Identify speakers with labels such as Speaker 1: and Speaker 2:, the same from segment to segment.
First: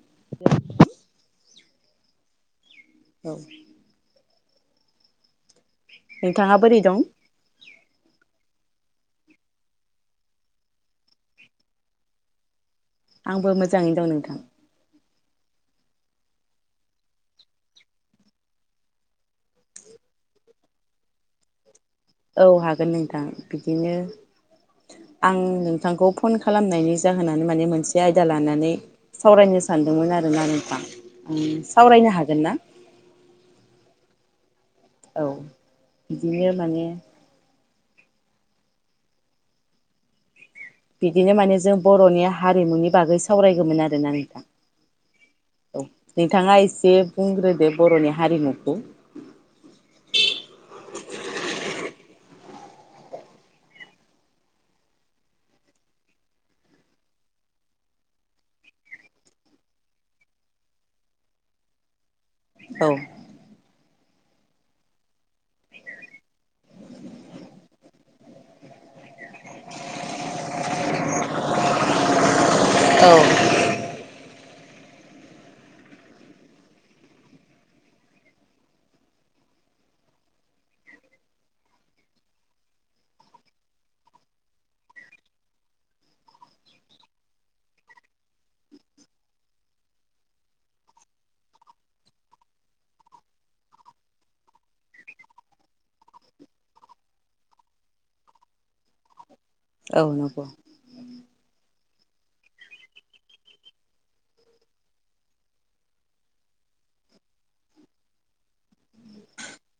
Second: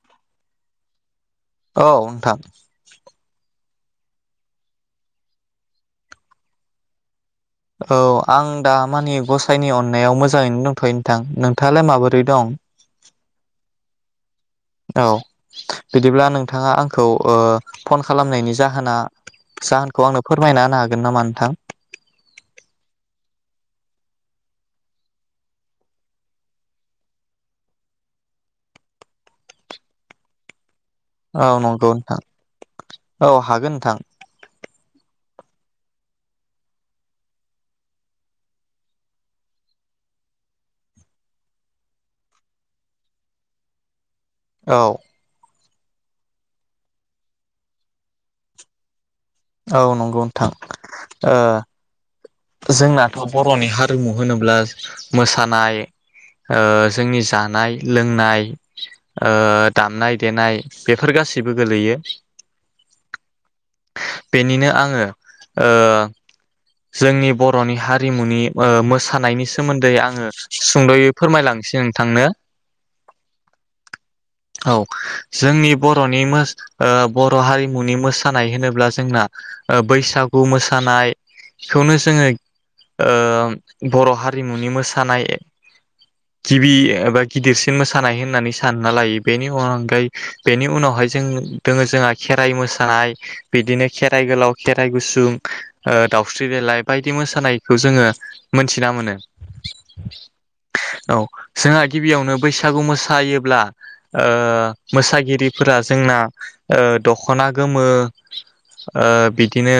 Speaker 1: [unintelligible]
Speaker 2: औ नोंथां।
Speaker 1: औ! नोंथाङा बोरै दं?
Speaker 2: औ आं दामानि गसाइनि अननायाव मोजाङैनो दंथयो नोंथां नोंथाङालाय माबोरै दं?
Speaker 1: आंबो मोजाङैनो दं नोंथां।
Speaker 2: औ बिदिब्ला नोंथाङा आंखौ ओ फन खालामनायनि जाहोना जाहोनखौ आंनो फोरमायना होनो हागोन नामा नोंथां?
Speaker 1: औ हागोन नोंथां। बिदिनो आं नोंथांखौ फन खालामनायनि जाहोनानो माने मोनसे आयदा लानानै सावरायनो सानदोंमोन आरोना नोंथां!
Speaker 2: औ नंगौ
Speaker 1: सावरायनो
Speaker 2: नोंथां
Speaker 1: हागोन ना
Speaker 2: औ हागोन नोंथां।
Speaker 1: औ बिदिनो माने - बिदिनो माने जों बर'नि हारिमुनि बागै सावरायगौमोन आरोना ना।
Speaker 2: औ-
Speaker 1: औ नोंथाङा एसे बुंग्रोदो बर'नि हारिमुखौ
Speaker 2: औ नंगौ नोंथां ओ जोंनाथ' बर'नि हारिमु होनोब्ला मोसानाय ओ जोंनि जानाय लोंनाय ओ दामनाय देनाय बेफोर गासैबो गोलैयो।
Speaker 1: औ।
Speaker 2: बेनिनो आङो ओ जोंनि बर'नि हारिमुनि ओ मोसानायनि सोमोन्दै आङो सुंद'यै फोरमायलांसै नोंथांनो औ जोंनि बर'नि मोस ओ बर' हारिमुनि मोसानाय होनोब्ला जोंना ओ बैसागु मोसानाय खौनो जोङो ओ बर' हारिमुनि मोसानाय गिबि एबा गिदिरसिन मोसानाय होननानै सानना लायो बेनि अनगायै बेनि उनावहाय जों दङ जोंहा खेराइ मोसानाय बिदिनो खेराइ गोलाव खेराइ गुसुं ओ दउ दावस्रि देलााय बायदि मोसानायखौ जोङो मोनथिना मोनो।
Speaker 1: औ नंगौ।
Speaker 2: औ जोंहा गिबियावनो बैसागु मोसायोब्ला ओ मोसागिरिफोरा जोंना ओ दख'ना गोमो ओ बिदिनो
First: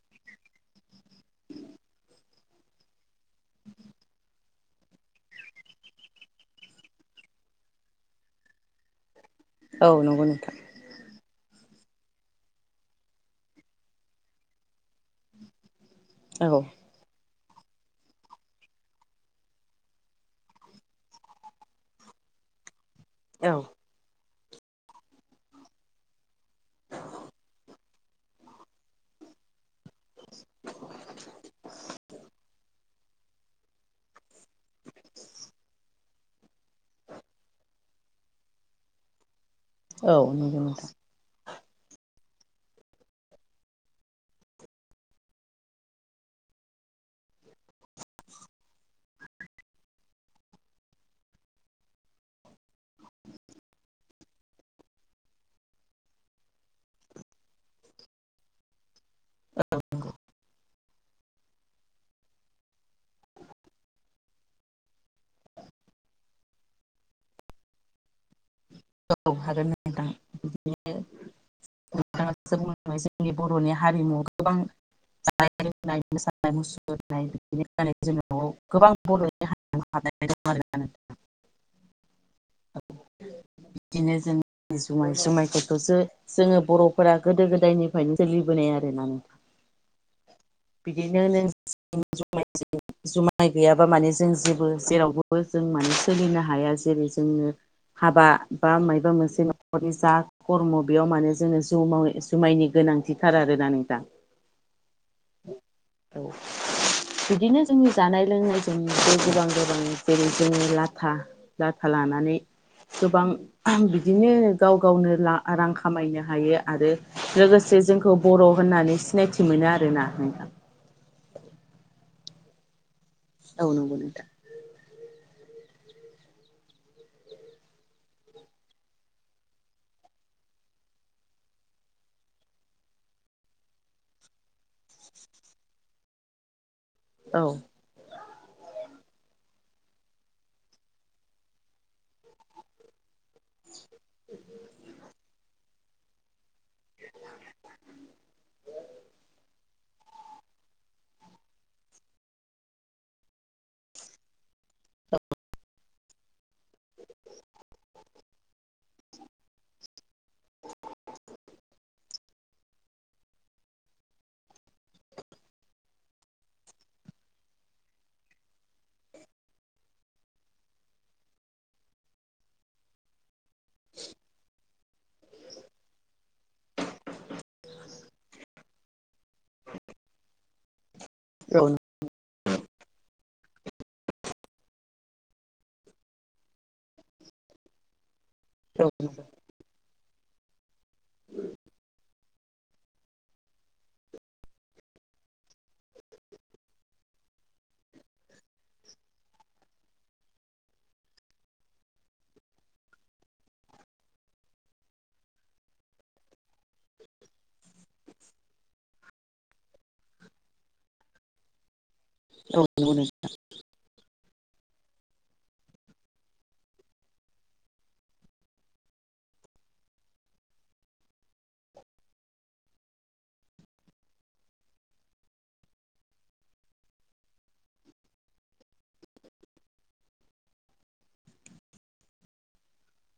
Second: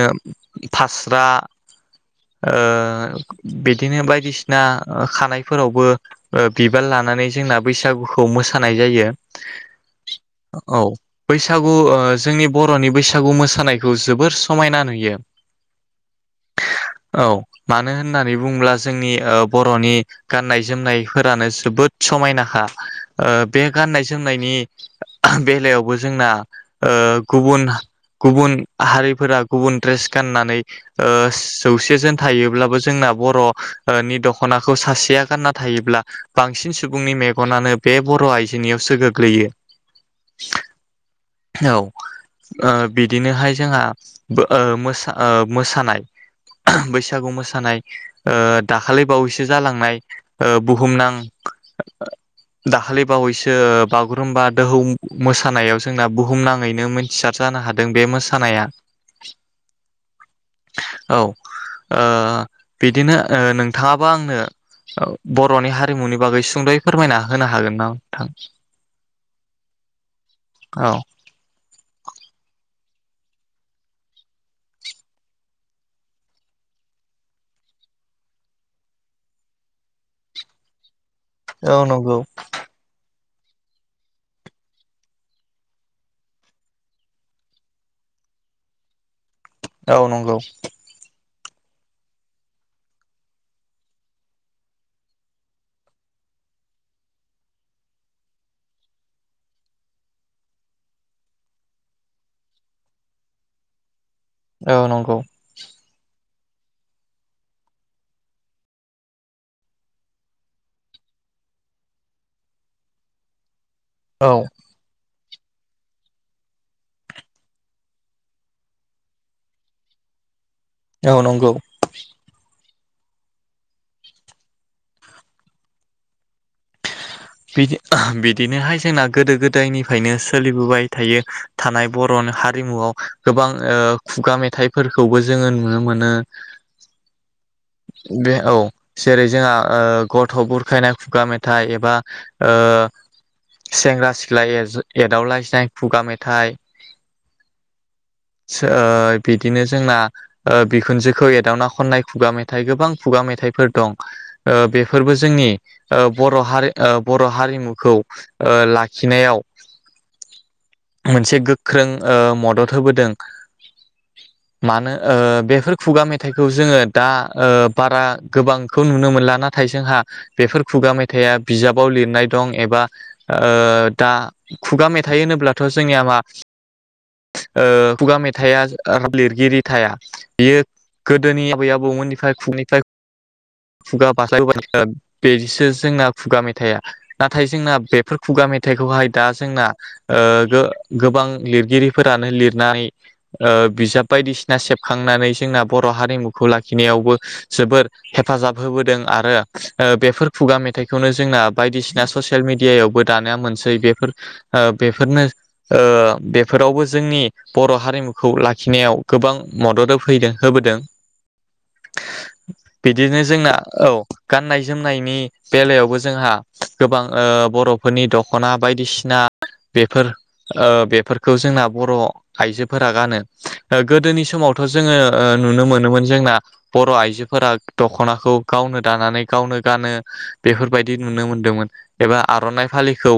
Speaker 2: फास्रा ओ बिदिनो बायदिसिना खानायफोरावबो ओ बिबार लानानै जोंना बैसागुखौ मोसानाय जायो।
Speaker 1: औ नंगौ नोंथां।
Speaker 2: औ बैसागु ओ जोंनि बर'नि बैसागु मोसानायखौ जोबोर समायना नुयो।
Speaker 1: औ
Speaker 2: औ मानो होननानै बुङोब्ला जोंनि ओ बर'नि गाननाय जोमनायफोरानो जोबोद समायनाखा ओ
Speaker 1: औ
Speaker 2: बे गाननाय जोमनायनि बेलायावबो जोंना ओ गुबुन गुबुन हारिफोरा गुबुन ड्रेस गाननानै ओ जौसे जोन थायोब्लाबो जोंना बर'नि दखनाखौ सासेया गानना थायोब्ला बांसिन सुबुंनि मेगनानो बे बर' आइजोनियावसो गोग्लैयो।
Speaker 1: औ नंगौ नोंथां
Speaker 2: औ ओ बिदिनोहाय जोंहा ओ मोसा मोसानाय बैसागु मोसानाय ओ दाखालि बावैसो जालांनाय ओ बुहुमनां दाखालि बावैसो बागुरुमबा दोहौ मोसानायावो जोंना बुहुमनााङैनो मिथिसार जानो हादों बे मोसानाया औ ओ बिदिनो ओ नोंथाङाबो आंनो बर'नि हारिमुनि बागै सुंद'यै फोरमायना होनो हागोन ना नोंथां
Speaker 1: औ हागोन नोंथां।
Speaker 2: औ
Speaker 1: बुं जोंनि बर'नि हारिमु गोबां जानाय लोंनाय मोसानाय मुसुरनाय बि होननानै जो [unintelligible] गोबां बर'नि हारिमु बनाय दं आरो
Speaker 2: औ नंगौ।
Speaker 1: बिदिनो जों जुमाय जुमायफोरखौसो जोङो बर' फोरा गोदो गोदायनिफ्रायनो सोलिबोनाय आरो ना नों
Speaker 2: औ नंगौ
Speaker 1: [unintelligible] जुमाय गैयाबा माने जों जेबो जेरावबोबो जों माने सोलिनो हाया जेरै जोंनो हाबा बा मायबा मोनसे न'खरनि जा खर्म' बेयाव माने जोङो जुमायनि गोनांथिथार आरोना नोंथां
Speaker 2: औ नंगौ।
Speaker 1: औ बिदिनो जोंनि जानाय लोंनायजों गोबां गोबां जेरै जोङो लाथा लाथा लानानै गोबां
Speaker 2: औ
Speaker 1: बिदिनो गाव गावनो ला रां खामायनो हायो। आरो लोगोसे जोंखौ बर' होननानै सिनायथि मोनो आरोना नोंथां।
Speaker 2: औ नंगौ
Speaker 1: औ नंगौ नोंथां
Speaker 2: बिदि बिदिनोहाय जोंना गोदो गोदायनिफ्रायनो सोलिबोबाय थायो थानाय बर'नि हारिमुआव गोबां ओ खुगा मेथाइफोरखौबो जोङो नुनो मोनो
Speaker 1: औ
Speaker 2: बे औ जेरै जोंहा गथ' बुरखायनाय खुगा मेथाइ एबा ओ सेंग्रा सिख्ला एदावलायसनाय खुगा मेथाइ सो आ बिदि ने जोंना बिखुनजोखौ एदावना खननाय खुगा मेथाइ गोबां खुगा मेथाइफोर दं बेफोरबो जोंनि बर' हारि बर' हारिमुखौ लाखिनायाव मोनसे गोख्रों मदद होबोदों मानो बेफोर खुगा मेथाइखौ जोङो दा बारा गोबांखौ नुनो मोनला नाथाय जोंहा बेफोर खुगा मेथाइया बिजाबाव लिरनाय दं एबा दा खुगा मेथाइ होनोब्लाथ' जोंनिया मा ओ खुगा मेथाइआ लिरगिरि थाया बियो गोदोनि
Speaker 1: औ
Speaker 2: आबै आबौमोननिफ्राय खुननिफ्राय खुगा बास्लाय बास्लाय बेदिसो जोंना खुगा मेथाइआ नाथाय जोंना बेफोर खुगा
Speaker 1: औ नंगौ
Speaker 2: मेथाइखौहाय
Speaker 1: नोंथां
Speaker 2: दा जोंना ओ गो गोबां लिरगिरिफोरानो लिर नानै बिजाब बायदिसिना सेबखांनानै जोंना बर' हारिमुखौ लाखिनायावबो जोबोर हेफाजाब होबोदों आरो बेफोर खुगा मेथाइ थाइखौनो जोंना बायदिसिना ससियेल मेडियायावबो दानिया मोनसै बेफोर बेफोरनो बेफोरावबो जोंनि बर' हारिमुखौ लाखिनायाव गोबां मदद होफैदों होबोदों।
Speaker 1: औ
Speaker 2: बिदिनो जोंना औ गाननाय जोमनायनि बेलायावबो जोंहा गोबां बर'फोरनि दख'ना बायदिसिना बेफोर बेफोरखौ जोंना बर' आइजोफोरा गानो गोदोनि समावथ' जोङो नुनो मोनोमोन जोंना बर' आइजोफोरा दख'नाखौ गावनो दानानै गावनो गानो बेफोरबायदि नुनो मोनदोंमोन एबा आर'नाइ फालिखौ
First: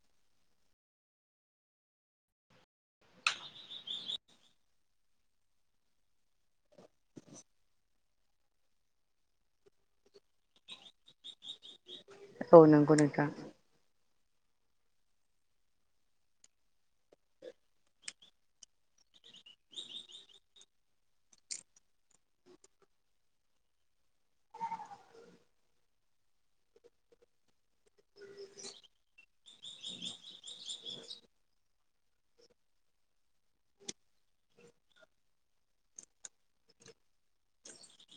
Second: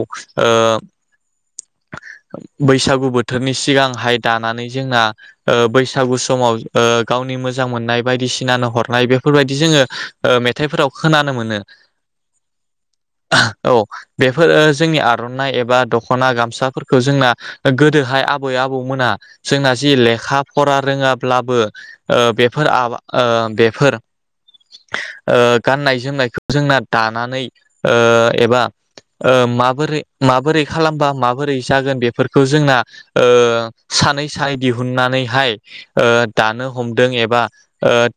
Speaker 2: बैसागु बोथोरनि सिगांहाय दानानै जोंना बैसागु समाव गावनि मोजां मोननाय बायदिसिनानो हरनाय बेफोरबायदि जोङो मेथाइफोराव खोनानो मोनो।
Speaker 1: औ नंगौ नोंथां
Speaker 2: औ बेफोर जोंनि आर'नाइ एबा दख'ना गामसाफोरखौ जोंना गोदोहाय आबै आबौ मोना जोंना जि लेखा फरा रोङाब्लाबो बेफोर बेफोर गाननाय जोमनायखौ जोंना दानानै ओ एबा ओ माबोरै माबोरै खालामबा माबोरै जागोन बेफोरखौ जोंना ओ सानै सानै दिहुननानैहाय ओ दानो हमदों एबा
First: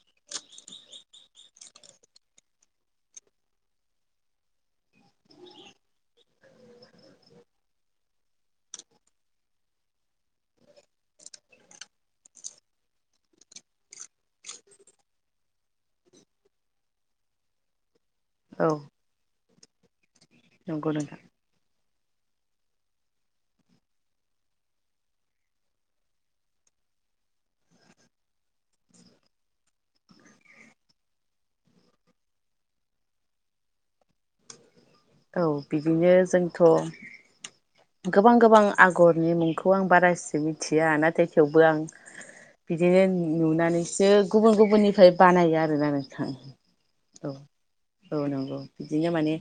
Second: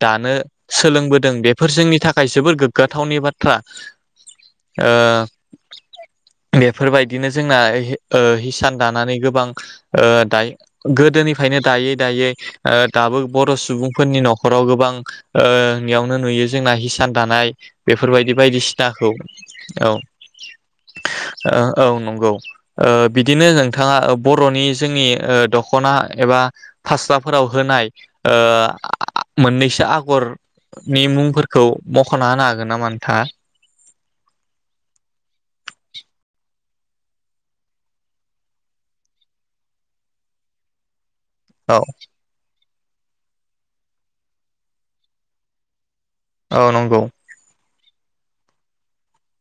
Speaker 2: दानो सोलोंबोदों बेफोर जोंनि थाखाय जोबोर गोग्गाथावनि बाथ्रा ओ बेफोरबायदिनो जोंना हिसान दानानै गोबां दायो गोदोनिफ्रायनो दायै दायै दाबो बर' सुबुंफोरनि न'खराव गोबां नियावनो नुयो जोंना हिसान दानाय बे बेफोरबायदि बायदि
Speaker 1: औ
Speaker 2: सिनाखौ
Speaker 1: नंगौ नोंथां
Speaker 2: औ औ नं औ ओ बिदिनो नोंथाङा बर'नि जोंनि दख'ना एबा फासराफोराव होनाय मोननैसो ओ आगरनि मुंफोरखौ मख'ना होनो हागोन नामा नोंथां आ
Speaker 1: औ बिदिनो जों थ' गोबां गोबां आगरनि मुंखौ आं बारा इसे मिथिया नाथाय थेवबो आं
Speaker 2: औ
Speaker 1: बिदिनो नुनानैसो गुबुन गुबुननिफ्राय बानायो आरोना
Speaker 2: औ नंगौ
Speaker 1: औ औ नंगौ बिदिनो माने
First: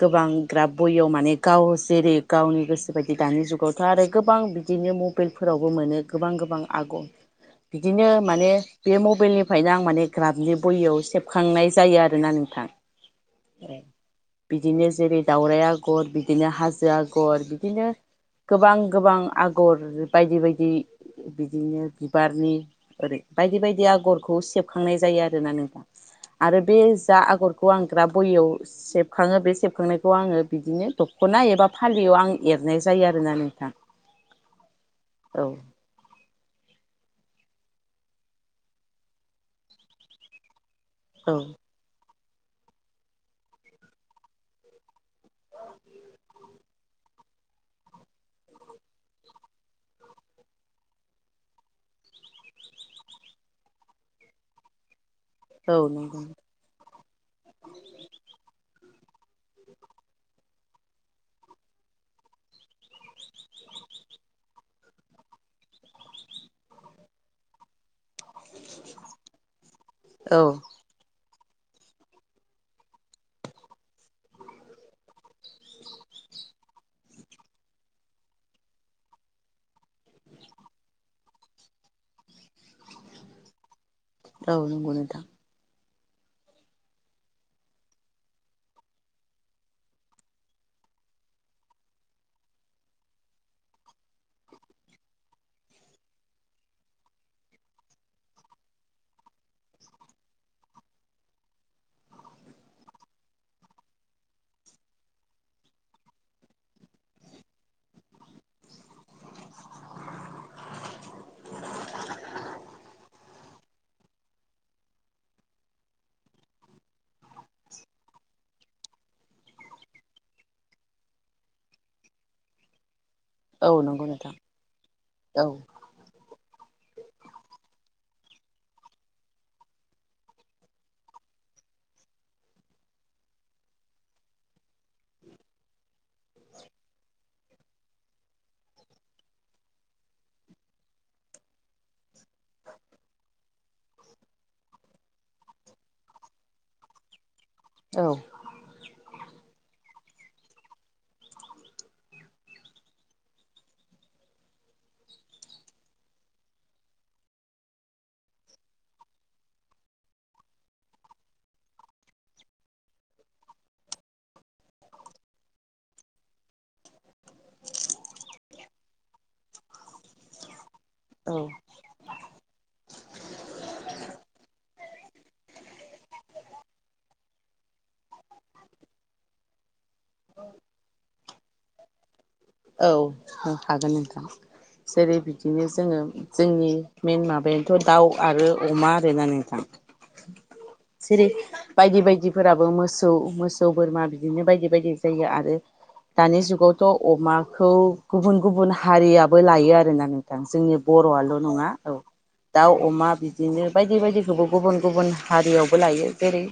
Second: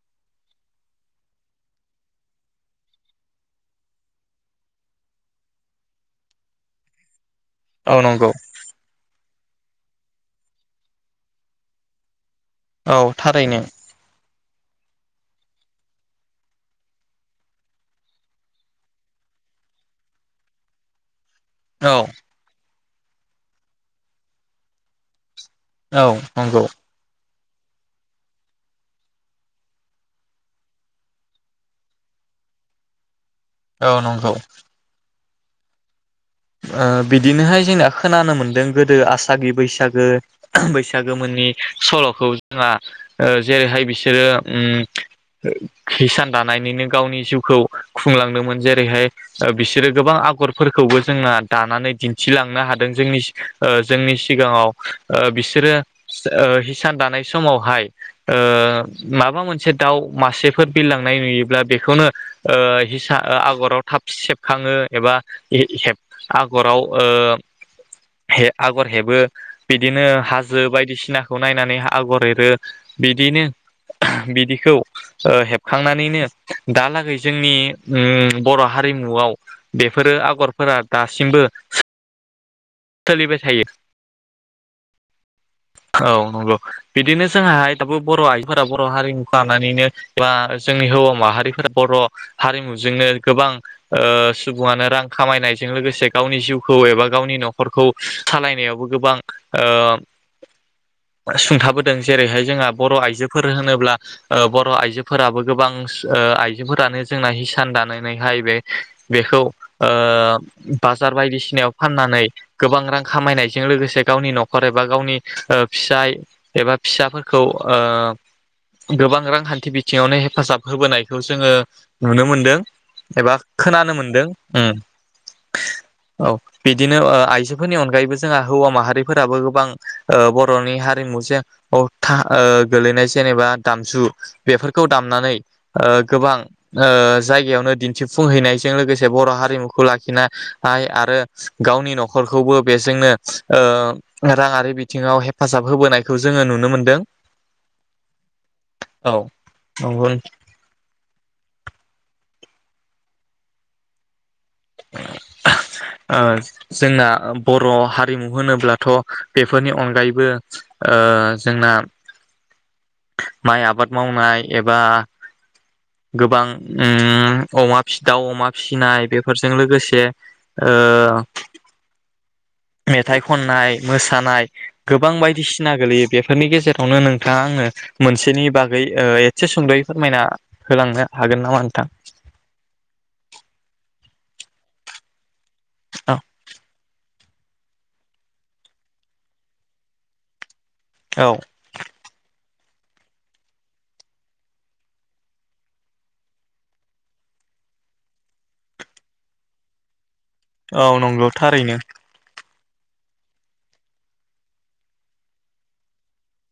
Speaker 1: गोबां ग्राब बहियाव माने गाव जेरै गावनि गोसो बायदि दानि जुगावथ' आरो गोबां बिदिनो मबाइलफोरावबो मोनो गोबां गोबां आगर
Speaker 2: औ
Speaker 1: बिदिनो
Speaker 2: नंगौ
Speaker 1: माने बे म मबाइलनिफ्रायनो आं माने ग्राबनि बहियाव सेबखांनाय जायो आरोना नों
Speaker 2: औ थारैनो
Speaker 1: बिदिनो जेरै दावराइ आगर बिदिनो हाजो आगर बिदिनो गोबां गोबां आगर बायदि बायदि बिदिनो
Speaker 2: औ
Speaker 1: बिबारनि ओरै बायदि बायदि आगरखौ सेबखांनाय जायो आरो।
Speaker 2: औ
Speaker 1: आरो
Speaker 2: नंगौ
Speaker 1: बे जा आगर खौ आं ग्राब बहियाव सेब खाङो बे सेबखांनायखौ आङो बिदिनो दख'ना एबा फालियाव आं एरनाय जायो आरो।
Speaker 2: औ नोंगौ
Speaker 1: औ
Speaker 2: ओ बिदिनोहाय जोंना खोनानो मोन्दों गोदो आसागि बैसागो
Speaker 1: औ
Speaker 2: बैसागोमोननि सल'खौ जोंहा जेरैहाय बिसोरो ओम किसान दानायनिनो गावनि जिउखौ खुंलांदोंमोन जेरैहाय ओ बिसोरो गोबां आगरफोरखौबो जोंना दानानै दिन्थिलांनो हादों जोंनि सि ओ जोंनि सिगाङाव ओ बिसोरो
Speaker 1: औ नंगौ
Speaker 2: ओ हिसान दानाय समावहाय ओ माबा मोनसे दाउ मासेफोर बिरलांनाय नुयोब्ला बेखौनो ओ हिसा ओ आगराव थाब सेबखाङो एबा ए हेब आगराव ओ हे आगर हेबो बिदिनो
Speaker 1: औ
Speaker 2: हाजो बायदिसिना खौ नायनानै आगर एरो बिदिनो बिदिखौ ओ हेबखांनानैनो दालागै जोंनि बर' हारिमुआव बेफोरो आगरफोरा दासिमबो सोलिबाय थायो
Speaker 1: औ नोंगौ नोंथां
Speaker 2: औ नोंगौ बिदिनो जोंहाय दाबो बर' आइफोरा बर' हारिमुखौ लानानैनो बा जोंनि हौवा माहारिफोरा बर' हारिमुजोंनो गोबां ओ सुबुङानो रां खामायनायजों लोगोसे गावनि जिउखौ एबा गावनि न'खर खौ सालायनायावबो गोबां ओ सुंथाबोदों जेरैहाय जोंहा बर' आइजोफोर होनोब्ला ओ बर' आइजोफोराबो गोबां आइजोफोरानो जोंना हिसान दानानैहाय बे बेखौ बाजार बायदिसिनायाव फाननानै गोबां रां खामायनायजों लोगोसे गावनि न'खर एबा गावनि ओ फिसाय एबा फिसाफोरखौ ओ गोबां रांखान्थि बिथिङावनो हेफाजाब होबोनायखौ जोङो नुनो मोनदों एबा
Speaker 1: औ
Speaker 2: खोनानो
Speaker 1: नंगौ
Speaker 2: मोनदों
Speaker 1: नोंथां औ
Speaker 2: औ बि दिनो आइ जोफोरनि अनगायैबो जोंहा हौवा माहारिफोराबो गोबां ओ बर'नि हारिमुजों ओ गोलैनाय जेनेबा दामजु बेफोरखौ दामनानै ओ गोबां ओ जायग बेयावनो दिन्थिफुंहैनायजों लोगोसे बर' हारिमुखौ लाखिनाय आरो गावनि न'खर नखरखौबो बेजोंनो ओ राङारि बिथिङाव हेफाजाब होबोनायखौ जोङो नुनो मोनदों
Speaker 1: औ
Speaker 2: औ नंग ओ जोंना बर' हारिमु होनोब्लाथ' बेफोरनि अनगायैबो ओ जोंना माइ आबाद मावनाय एबा गोबां उम अमा फि दावअमा फिनाय बेफोरजों लोगोसे ओ
Speaker 1: औ
Speaker 2: मेथाइ खननाय मोसानाय गोबां बायदिसिना गोलैयो बेफोरनि गेजेरावनो नोंथाङा आङो मोनसेनि बागै ओ एसे सुंद'यै फोरमायनानै होलांनो हागोन नामा नोंथां?
Speaker 1: औ हागोन नोंथां जेरै बिदि बिदिनो जोङो
Speaker 2: औ
Speaker 1: जोंनि मेन माबाया दाउ आरो अमा ओरोना नोंथां। सिरि
Speaker 2: औ
Speaker 1: बायदि- बायदि फोराबो मोसौ -मोसौ, बोरमा, बिदिनो बायदि -बायदि जायो आरो दानि जुगावथ' अमा खौ गुबुन- गुबुन हारियाबो लायो आरोना। नोंथां जोंनि
Speaker 2: औ नंगौ
Speaker 1: बर'आल' नङा
Speaker 2: थारैनो
Speaker 1: औ दाउ- अमा बिदिनो बायदि -बायदिखौबो गुबुन -गुबुन हारियावबो लायो जेरै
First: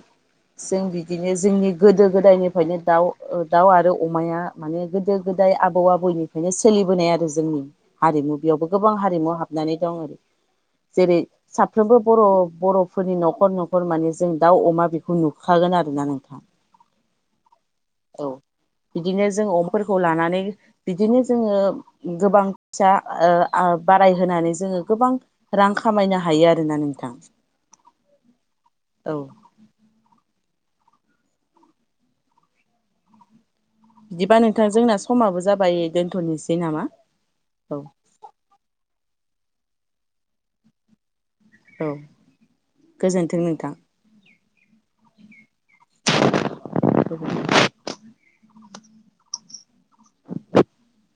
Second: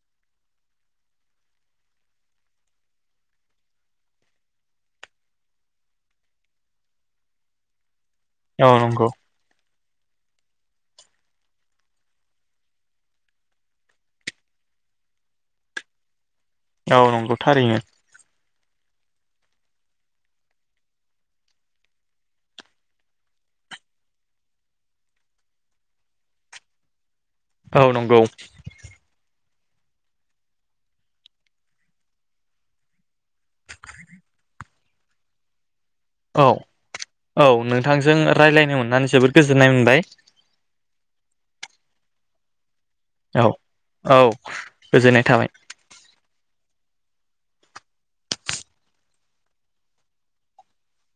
Speaker 1: जों बिदिनो जोंनि गोदो गोदायनिफ्रायनो दाउ -दाउ आरो अमाया माने गोदो- गोदाय आबौ -आबौनिफ्रायनो सोलिबोनाय आरो जोंनि हारिमु बेयावबो
Speaker 2: औ
Speaker 1: गोबां
Speaker 2: नंगौ
Speaker 1: हारिमु हाबनानै औ जेरै साफ्रोमबो बर' बर'फोरनि न'खर न'खर माने जों दाउ अमा बेखौ नुखागोन आरो ना नोंथां।
Speaker 2: औ नंगौथारैनो।
Speaker 1: औ बिदिनो जों अम फोरखौ लानानै बिदिनो जोङो गोबां फैसा बारायहोनानै जोङो गोबां रां खामायनो हायो आरोना नोंथां।
Speaker 2: औ नंगौ।
Speaker 1: औ ओ जोंना समाबो जाबाय
Speaker 2: औ
Speaker 1: दोनथ'नोसै नामा
Speaker 2: -औ
Speaker 1: औ
Speaker 2: नोंथांजों रायज्लायनो मोननानै जोबोद गोजोननाय मोनबाय।
Speaker 1: औ। गोजोन्थों
Speaker 2: औ
Speaker 1: नोंथां।
Speaker 2: औ गोजोननाय थाबाय।
Speaker 1: [inaudible]